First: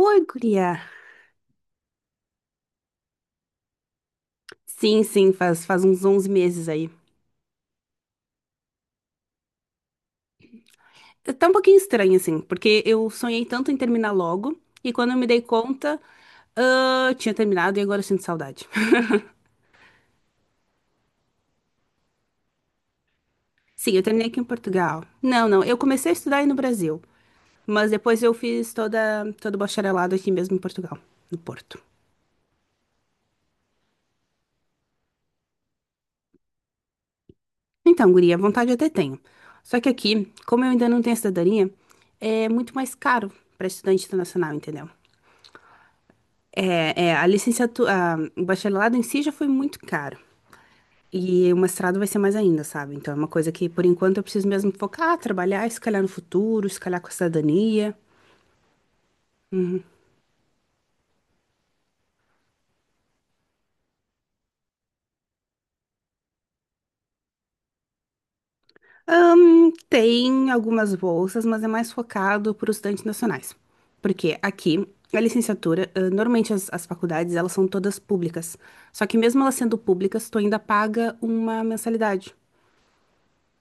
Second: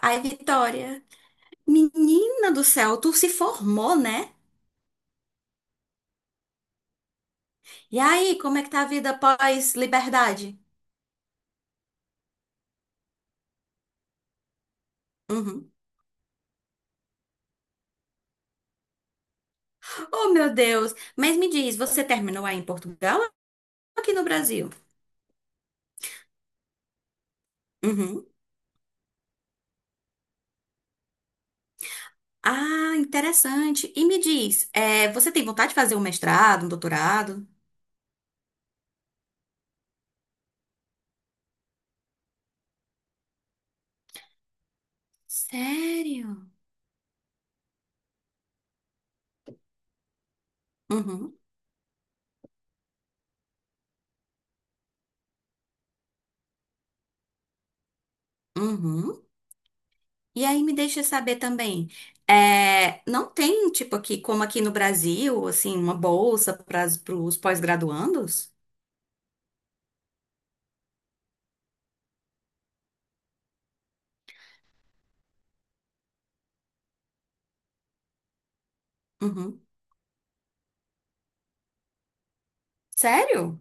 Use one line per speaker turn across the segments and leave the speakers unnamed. Oi, guria.
Vitória, menina do céu, tu se formou, né?
Sim, sim, faz, faz uns 11 meses aí.
E aí, como é que tá a vida pós-liberdade?
Tá um pouquinho estranho, assim, porque eu sonhei tanto em terminar logo, e quando eu me dei
Uhum.
conta, ah, tinha terminado e agora eu sinto saudade.
Oh, meu Deus. Mas me diz, você terminou aí em Portugal ou
Sim, eu
aqui no
terminei aqui em
Brasil?
Portugal. Não, não, eu comecei a estudar aí no Brasil, mas depois
Uhum.
eu fiz todo o bacharelado aqui mesmo em Portugal, no Porto.
Ah, interessante. E me diz, é, você tem vontade de fazer um mestrado, um doutorado?
Então, guria, vontade eu até tenho. Só que aqui, como eu ainda não tenho cidadania, é muito mais caro para estudante internacional, entendeu?
Sério?
É, é, a licenciatura, o bacharelado em si já foi muito caro.
Uhum.
E o mestrado vai ser mais ainda, sabe? Então é uma coisa que, por enquanto, eu preciso mesmo focar, trabalhar, e se calhar no futuro, se calhar com a cidadania.
Uhum. E aí me deixa saber também, é, não tem, tipo, aqui, como aqui no Brasil, assim, uma bolsa para os pós-graduandos?
Tem algumas bolsas, mas é mais focado para os estudantes nacionais. Porque aqui, a licenciatura, ah, normalmente as faculdades, elas são todas públicas. Só que mesmo elas
Uhum.
sendo públicas, tu ainda paga uma mensalidade.
Sério?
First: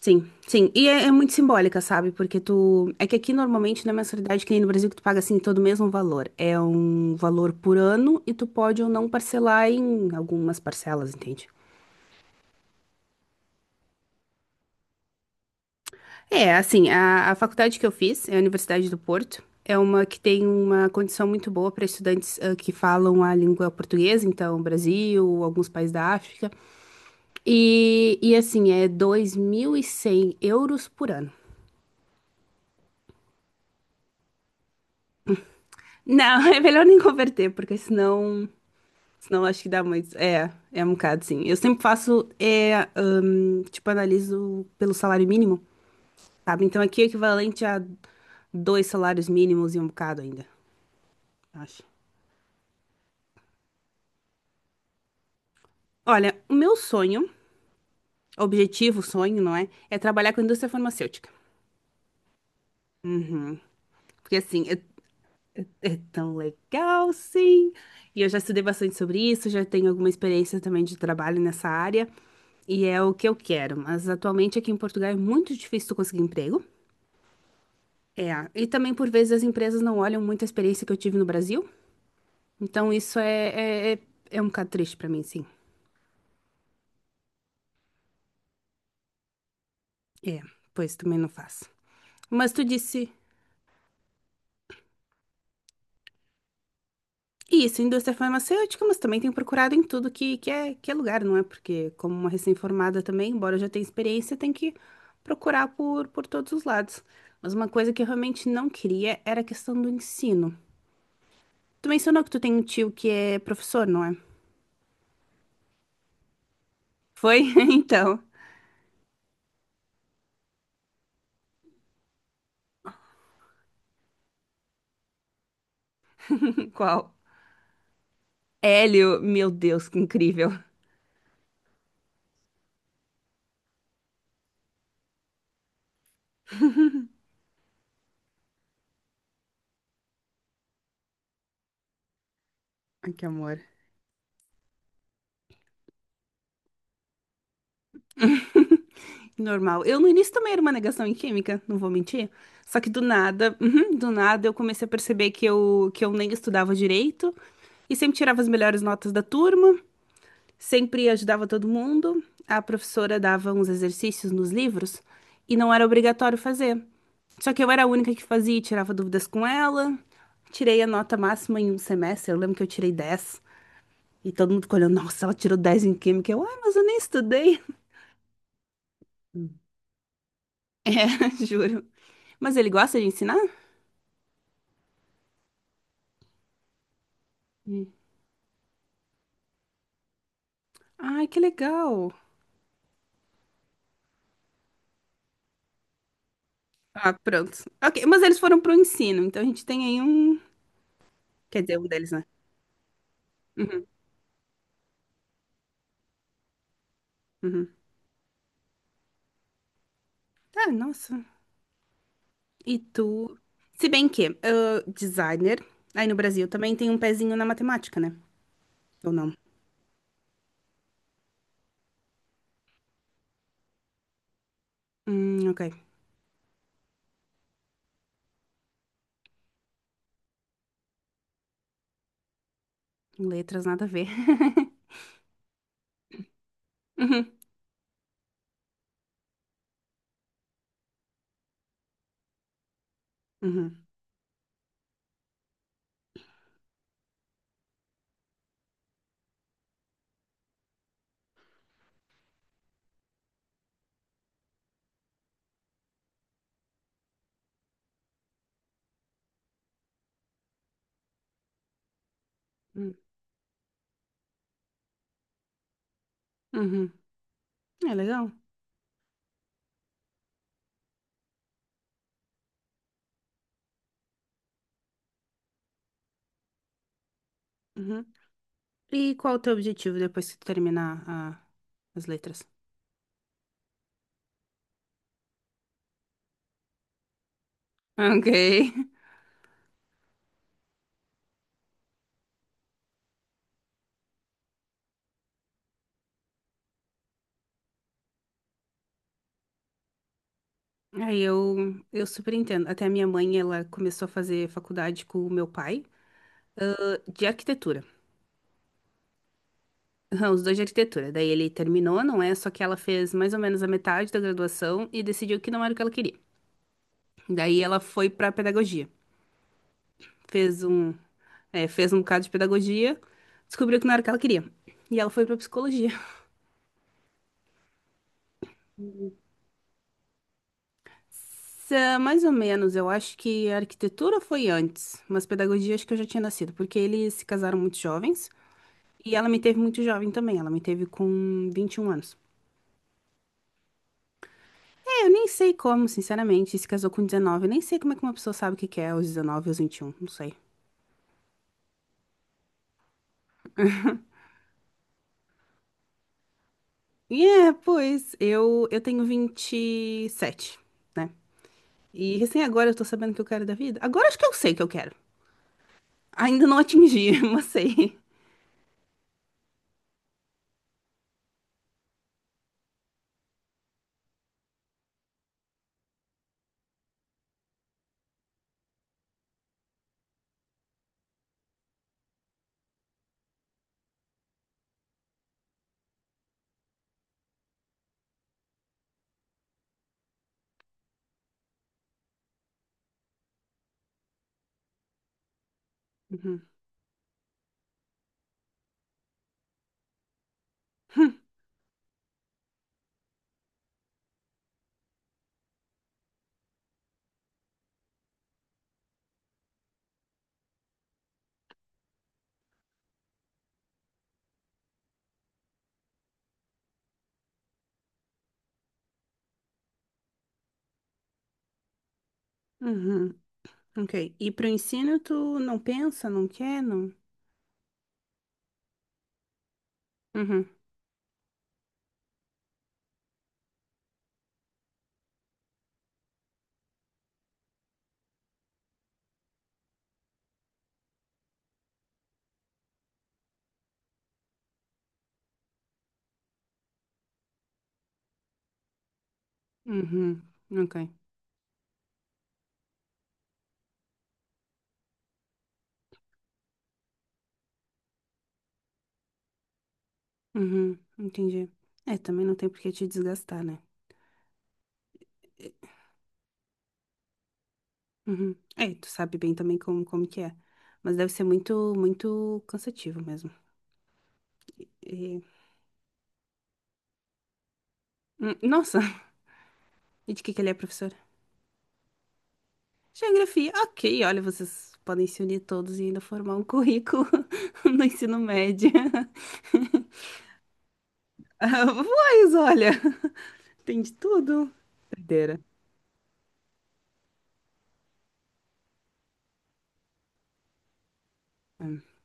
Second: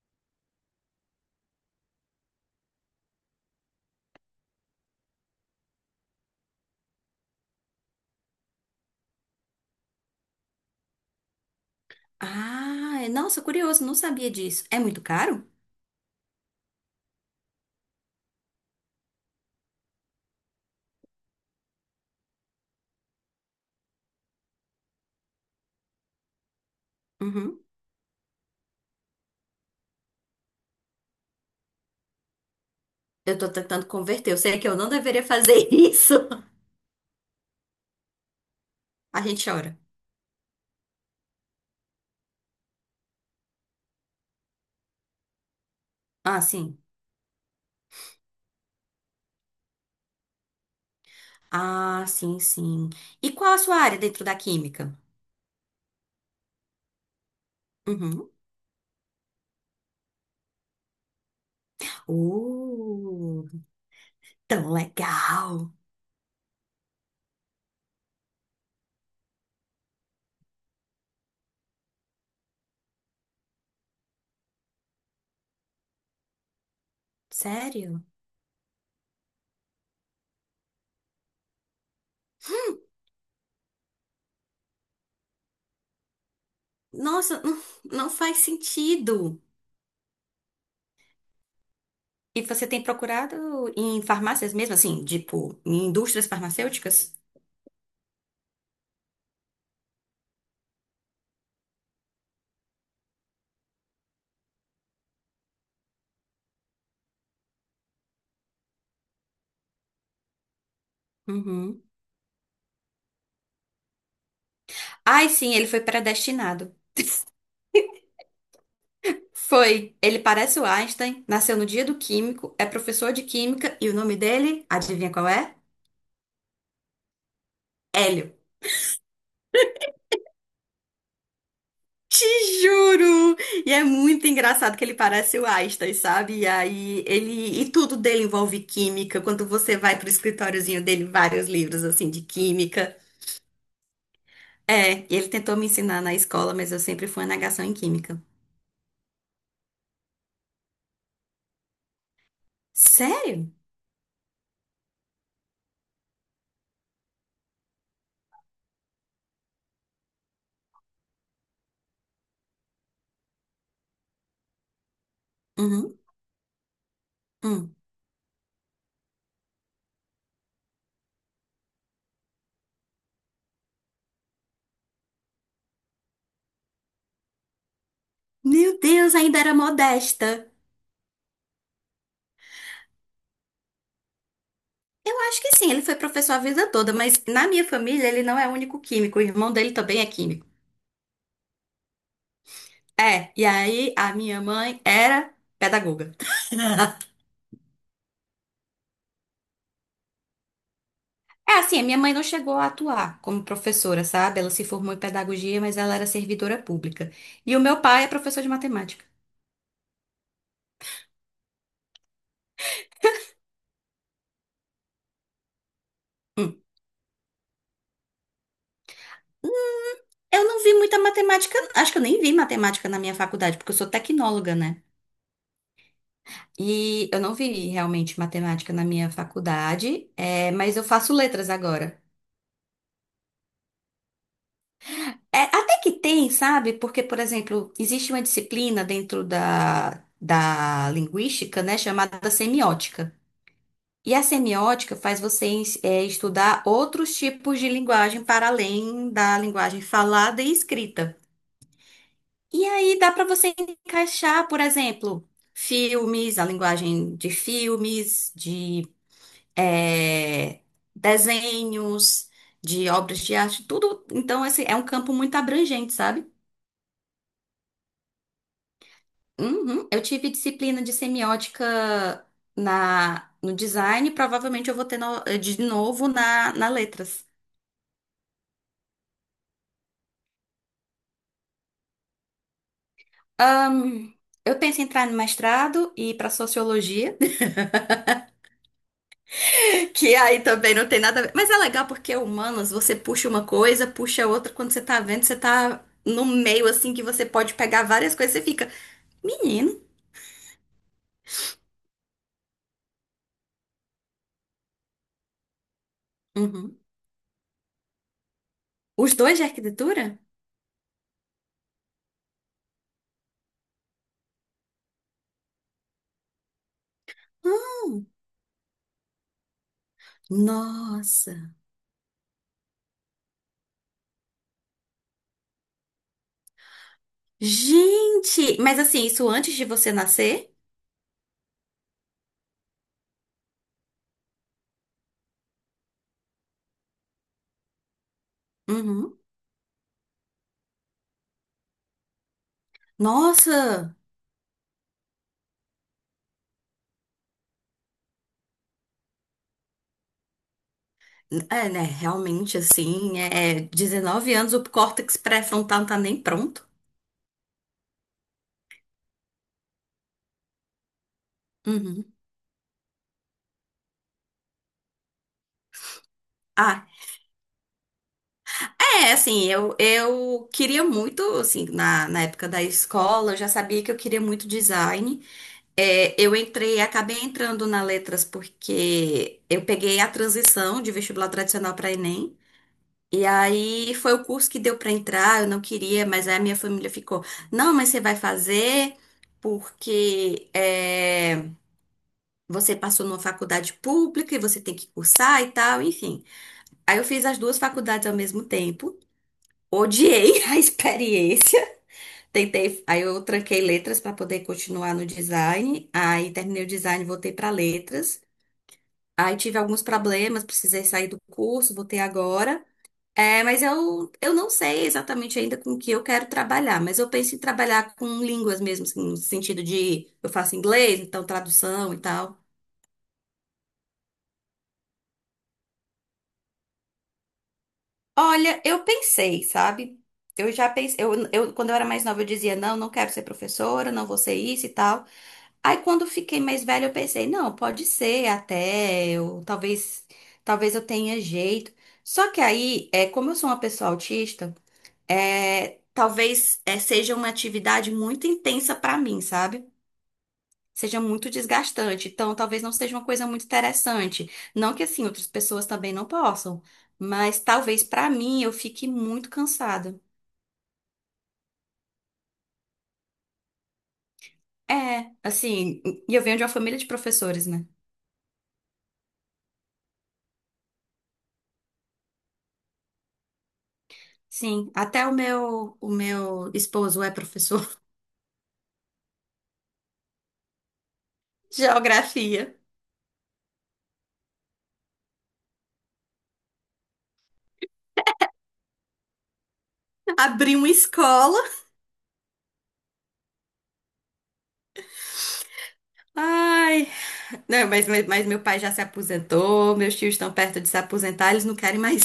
Sim, sim. E é, é muito simbólica, sabe? Porque tu. É que aqui normalmente não é mensalidade que nem no Brasil que tu paga assim todo o mesmo valor. É um valor por ano e tu pode ou não parcelar em algumas parcelas, entende?
Ah, nossa, curioso, não sabia disso. É muito caro?
É, assim, a faculdade que eu fiz é a Universidade do Porto. É uma que tem uma condição muito boa para estudantes ah, que falam a língua portuguesa, então Brasil, alguns países da África.
Uhum.
E assim, é 2100 euros por ano.
Eu tô tentando converter. Eu sei que eu não deveria fazer isso.
Não, é melhor nem converter, porque senão.
A gente
Senão acho que
chora.
dá muito. É, é um bocado, sim. Eu sempre faço, é, tipo, analiso pelo salário mínimo,
Ah,
sabe?
sim.
Então aqui é equivalente a dois salários mínimos e um bocado ainda, acho.
Ah, sim, sim. E qual a sua área dentro da química?
Olha, o meu sonho,
Uhum.
objetivo, sonho, não é? É trabalhar com a indústria farmacêutica.
Uh,
Uhum. Porque assim,
Tão
é,
legal.
é tão legal, sim. E eu já estudei bastante sobre isso, já tenho alguma experiência também de trabalho nessa área. E é o que eu quero. Mas atualmente aqui em Portugal é muito difícil tu conseguir emprego.
Sério?
É, e também por vezes as empresas não olham muito a experiência que eu tive no Brasil, então isso é é um bocado triste pra mim, sim.
Nossa, não, não faz sentido.
É, pois também não faço.
E
Mas tu
você tem
disse
procurado em farmácias mesmo, assim, tipo, em indústrias farmacêuticas?
isso, indústria farmacêutica, mas também tenho procurado em tudo que, que é lugar, não é? Porque como uma recém-formada também, embora eu já tenha experiência, tem que procurar por todos os lados. Mas uma coisa que eu realmente não queria era a questão do ensino.
Uhum.
Tu mencionou que tu tem um tio que é professor, não é?
Ai, sim, ele foi predestinado.
Foi? Então,
Foi. Ele parece o Einstein, nasceu no dia do químico, é professor de química e o nome dele, adivinha qual é?
qual?
Hélio.
Hélio, meu Deus, que incrível.
Te juro! E é muito engraçado que ele parece o Einstein, sabe? E aí ele e tudo dele envolve química. Quando você vai pro escritóriozinho dele, vários livros assim de química.
Ai, que amor.
É, e ele tentou me ensinar na escola, mas eu sempre fui uma negação em química.
Normal. Eu no início também era uma negação em química, não vou mentir. Só que do
Sério?
nada, uhum, do nada eu comecei a perceber que eu nem estudava direito e sempre tirava as melhores notas da turma, sempre ajudava todo mundo. A professora dava uns exercícios nos livros e não era
Uhum.
obrigatório fazer. Só que eu
Hum.
era a única que fazia e tirava dúvidas com ela. Tirei a nota máxima em um semestre, eu lembro que eu tirei dez. E todo mundo ficou olhando, nossa, ela tirou 10 em química. Eu, ah, mas eu nem estudei.
Meu Deus, ainda era modesta.
É, juro. Mas ele gosta de ensinar?
Eu acho que sim, ele foi professor a vida toda, mas na minha família ele não é o único químico, o irmão dele também é químico.
Ai, que legal.
É, e aí a minha mãe era pedagoga.
Ah, pronto. Ok, mas eles foram pro ensino, então a gente tem aí um.
É
Quer dizer,
assim, a
um
minha
deles,
mãe não
né?
chegou a atuar como professora, sabe? Ela se formou em pedagogia, mas ela era servidora pública. E o
Uhum.
meu pai é professor de matemática.
Tá, nossa. E tu? Se bem que, ah, designer, aí no Brasil
Hum.
também tem um pezinho na matemática, né? Ou não?
Eu não vi muita matemática, acho que eu nem vi matemática na minha faculdade, porque eu sou tecnóloga, né?
Ok.
E eu não vi realmente matemática na minha faculdade, é, mas eu faço letras agora.
Letras, nada a ver.
É, até que tem, sabe? Porque, por
Uhum,
exemplo, existe uma disciplina dentro da linguística, né, chamada semiótica.
uhum,
E a semiótica faz você estudar outros tipos de linguagem para além da linguagem falada e escrita. E aí dá para você encaixar, por exemplo, filmes, a linguagem de filmes, de é, desenhos, de
uhum.
obras de arte, tudo. Então, esse é um campo muito abrangente, sabe?
Uhum. É legal.
Uhum. Eu tive disciplina de semiótica na, no design, provavelmente eu vou ter no- de novo na letras.
Uhum. E qual o teu objetivo depois que tu terminar a- as letras?
Ahn, eu penso em entrar no mestrado e ir para sociologia,
Ok.
que aí também não tem nada a ver. Mas é legal porque é humanas, você puxa uma coisa, puxa outra, quando você tá vendo, você tá no meio assim que você pode pegar várias coisas, você fica, menino.
Aí eu super entendo. Até a minha mãe, ela começou a fazer faculdade com o meu pai,
Uhum.
ah, de arquitetura.
Os dois de arquitetura?
Aham, os dois de arquitetura. Daí ele terminou, não é? Só que ela fez mais ou menos a metade da graduação e decidiu que não era o que ela queria. Daí ela
Hum,
foi pra pedagogia. Fez um,
nossa.
é, fez um bocado de pedagogia, descobriu que não era o que ela queria. E ela foi pra psicologia.
Gente, mas assim, isso antes de você nascer?
Sa- Mais ou menos, eu acho que a arquitetura foi antes, mas pedagogia acho que eu já tinha nascido, porque eles se casaram muito jovens. E
Uhum.
ela me teve muito jovem também, ela me teve com 21 anos.
Nossa!
É, eu nem sei como, sinceramente, se casou com 19, eu nem sei como é que uma pessoa sabe o que que é aos 19, aos 21. Não sei.
É, né? Realmente, assim, é 19 anos, o córtex pré-frontal não tá nem pronto.
E é, pois, eu tenho 27, né?
Uhum.
E recém agora eu tô sabendo o que eu quero da vida. Agora acho que eu sei o que eu quero. Ainda não
Ah,
atingi, mas sei.
é, assim, eu, queria muito, assim, na época da escola, eu já sabia que eu queria muito design. É, eu entrei, acabei entrando na letras porque eu peguei a transição de vestibular tradicional para Enem. E aí foi o curso que deu para entrar, eu não queria, mas aí a minha família ficou, não, mas você vai fazer porque é, você passou numa faculdade pública e você tem que cursar e tal, enfim.
Uhum.
Aí eu fiz as duas faculdades ao mesmo tempo, odiei a
Hum.
experiência, tentei, aí eu tranquei letras para poder continuar no design, aí terminei o design, voltei para letras. Aí tive alguns problemas, precisei sair do curso, voltei agora. É, mas eu, não sei exatamente ainda com o que eu quero trabalhar, mas eu penso em trabalhar com línguas mesmo, assim, no sentido de eu faço inglês, então tradução e tal.
Uhum. Ok. E pro ensino tu não pensa, não quer, não?
Olha, eu pensei, sabe?
Uhum.
Eu já pensei, quando eu era mais nova eu dizia, não, não quero ser professora, não vou ser isso e tal. Aí quando eu fiquei mais velha eu pensei, não, pode ser até, eu, talvez, talvez eu tenha jeito. Só que aí, é, como eu sou uma pessoa autista, é, talvez seja uma atividade muito intensa para mim, sabe?
Uhum. Ok.
Seja muito desgastante. Então, talvez não seja uma coisa muito interessante. Não que assim outras pessoas também não possam, mas talvez para mim eu fique muito cansada.
Uhum. Entendi. É, também não tem por que te desgastar, né?
É, assim, e eu venho de uma família de professores, né?
Uhum. É, tu sabe bem também como, como que é. Mas deve ser muito, muito cansativo mesmo.
Sim, até o
E-
meu, o meu esposo é professor
Nossa, e de que ele é professor?
de geografia.
Geografia. Ok, olha, vocês podem se unir todos e ainda formar um currículo no ensino médio.
Abri uma escola.
Ah, pois, olha, tem de tudo. Doideira.
Ai, não, mas meu pai já se aposentou, meus tios estão perto de se aposentar, eles não querem mais.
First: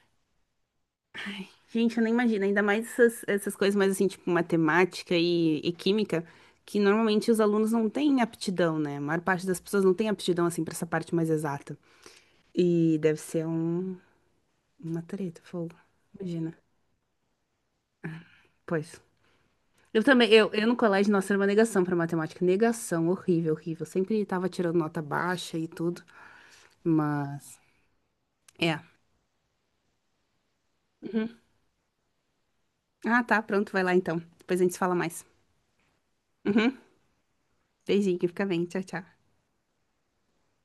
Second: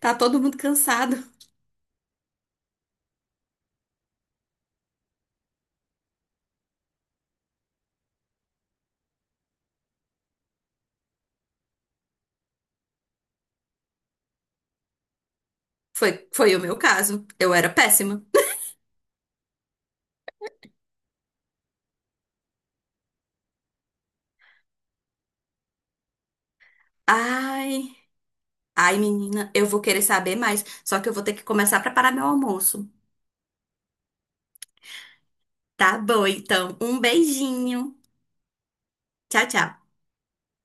Tá todo mundo cansado.
Gente, eu nem imagino, ainda mais essas, essas coisas mais assim, tipo matemática e química, que normalmente os alunos não têm aptidão, né? A maior parte das pessoas não tem aptidão assim para essa parte mais exata. E deve ser um, uma treta, fogo.
Foi
Imagina.
o meu caso. Eu era péssima.
Pois. Eu também, eu no colégio, nossa, era uma negação pra matemática. Negação, horrível, horrível. Sempre tava tirando nota baixa e tudo. Mas.
Ai,
É.
ai, menina, eu vou querer saber mais. Só que eu vou ter
Uhum.
que começar a preparar meu almoço.
Ah, tá, pronto, vai lá então. Depois a gente se fala mais.
Tá bom, então.
Uhum.
Um beijinho.
Beijinho, fica bem. Tchau, tchau.
Tchau, tchau.